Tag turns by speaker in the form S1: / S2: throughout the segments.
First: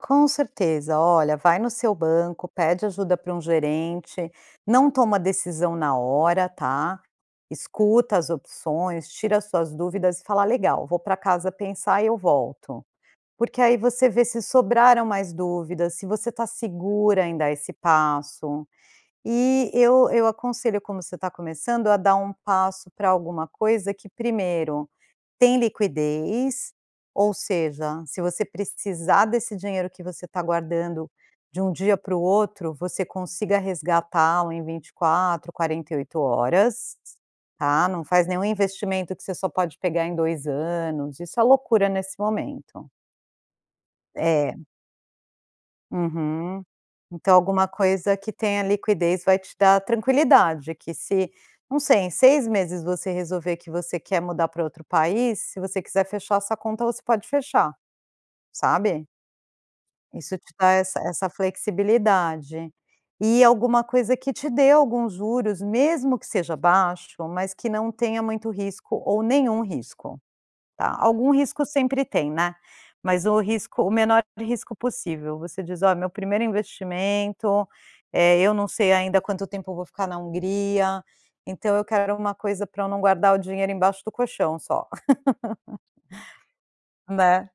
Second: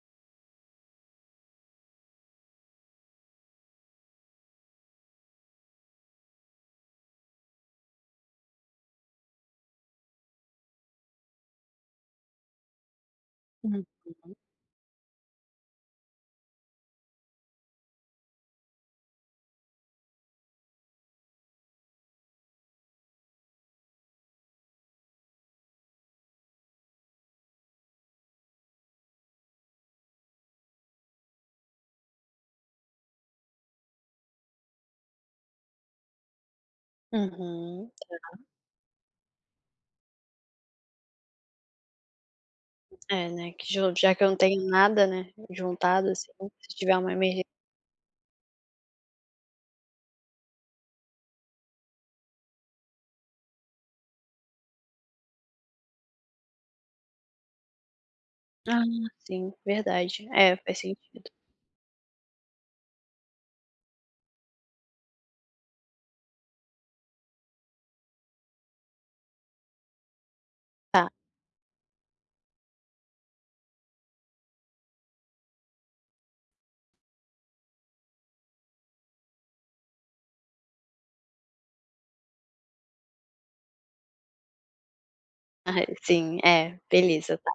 S1: Com certeza. Olha, vai no seu banco, pede ajuda para um gerente. Não toma decisão na hora, tá. Escuta as opções, tira as suas dúvidas e fala: “Legal, vou pra casa pensar e eu volto”. Porque aí
S2: Uhum.
S1: você vê se sobraram mais dúvidas, se você está segura em dar esse passo. E eu eu aconselho, como você está começando, a dar um passo para alguma coisa que primeiro: tem liquidez, ou seja, se você precisar desse dinheiro que você está guardando, de um dia para o outro você consiga resgatá-lo em 24, 48 horas,
S2: Uhum,
S1: tá. Não faz nenhum
S2: é.
S1: investimento que você só pode pegar em 2 anos. Isso é loucura nesse momento.
S2: É, né, que já já que eu não tenho
S1: É.
S2: nada, né, juntado assim,
S1: Uhum.
S2: se tiver uma
S1: Então
S2: emergê
S1: alguma coisa que tenha liquidez vai te dar tranquilidade que se, não sei, em 6 meses você resolver que você quer mudar pra outro país, se você quiser fechar a sua conta, você pode fechar.
S2: Ah
S1: Sabe?
S2: sim, verdade,
S1: Isso te
S2: é,
S1: dá
S2: faz
S1: essa essa
S2: sentido.
S1: flexibilidade. E alguma coisa que te dê algum juros, mesmo que seja baixo, mas que não tenha muito risco, ou nenhum risco, tá.
S2: Tá.
S1: Algum risco sempre tem, né. Mas o risco o menor de risco possível. Você diz: “Ó, é meu primeiro investimento. Eh, eu não sei ainda quanto tempo eu vou ficar na Hungria, então eu quero uma coisa para eu não guardar o dinheiro embaixo do colchão só”.
S2: Ah sim, é, beleza
S1: Né?
S2: tá.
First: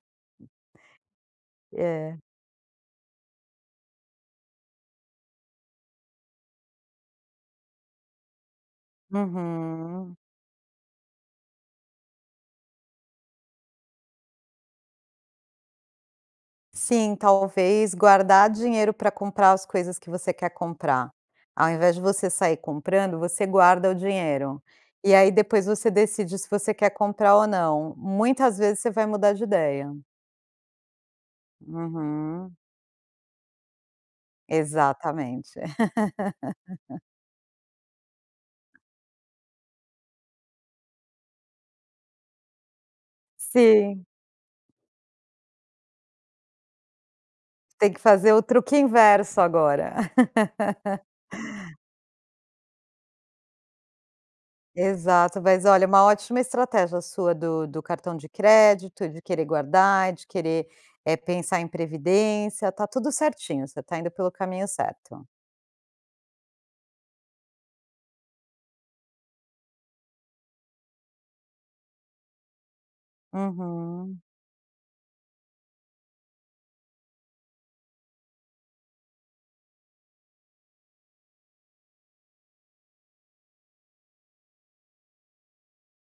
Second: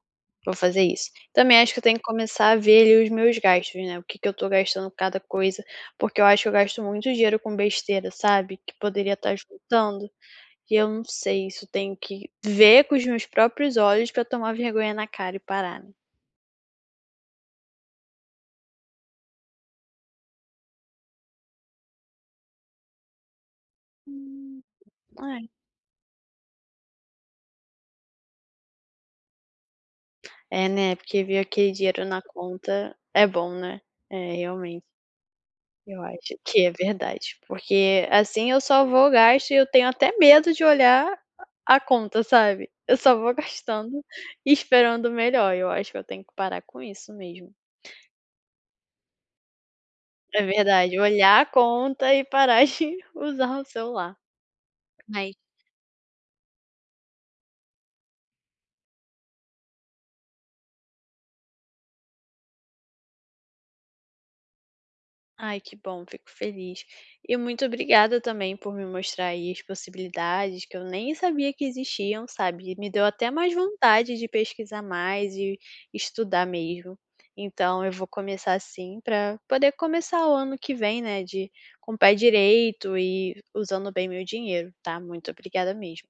S2: Vou fazer isso. Também acho que eu tenho que
S1: É.
S2: começar a ver ali os meus gastos, né. O que que eu estou gastando cada coisa, porque eu acho que eu gasto muito dinheiro com besteira, sabe? Que poderia estar juntando.
S1: Uhum.
S2: E eu não sei se eu tenho que ver com os meus próprios olhos pra eu tomar vergonha na cara e parar.
S1: Sim, talvez guardar dinheiro para comprar as coisas que você quer comprar. Ao invés de você sair comprando, você guarda o
S2: Hum,
S1: dinheiro. E aí
S2: é.
S1: depois você decide se você quer comprar ou não. Muitas vezes você vai mudar de ideia.
S2: É, né, porque ver aquele dinheiro na
S1: Uhum.
S2: conta é bom, né. É realmente.
S1: Exatamente.
S2: Eu acho que é verdade, porque assim eu só vou gasto e eu tenho até medo de olhar a conta, sabe. Eu só vou gastando
S1: Sim.
S2: e esperando o melhor. Eu acho que eu tenho que parar com isso mesmo.
S1: Tem que fazer o truque inverso agora.
S2: É verdade, olhar a conta e parar de usar o celular. Mas
S1: Exato, mas olha, uma ótima estratégia sua do do cartão de crédito, de querer guardar, de querer, eh, pensar em previdência, está tudo certinho, você está indo pelo caminho certo.
S2: Ai que bom, fico feliz. E muito obrigada também por me mostrar aí as possibilidades que eu nem sabia que existiam, sabe. Me deu até mais vontade
S1: Uhum.
S2: de pesquisar mais e estudar mesmo. Então eu vou começar sim, pra poder começar o ano que vem, né, de com o pé direito e usando bem meu dinheiro, tá. Muito obrigada mesmo.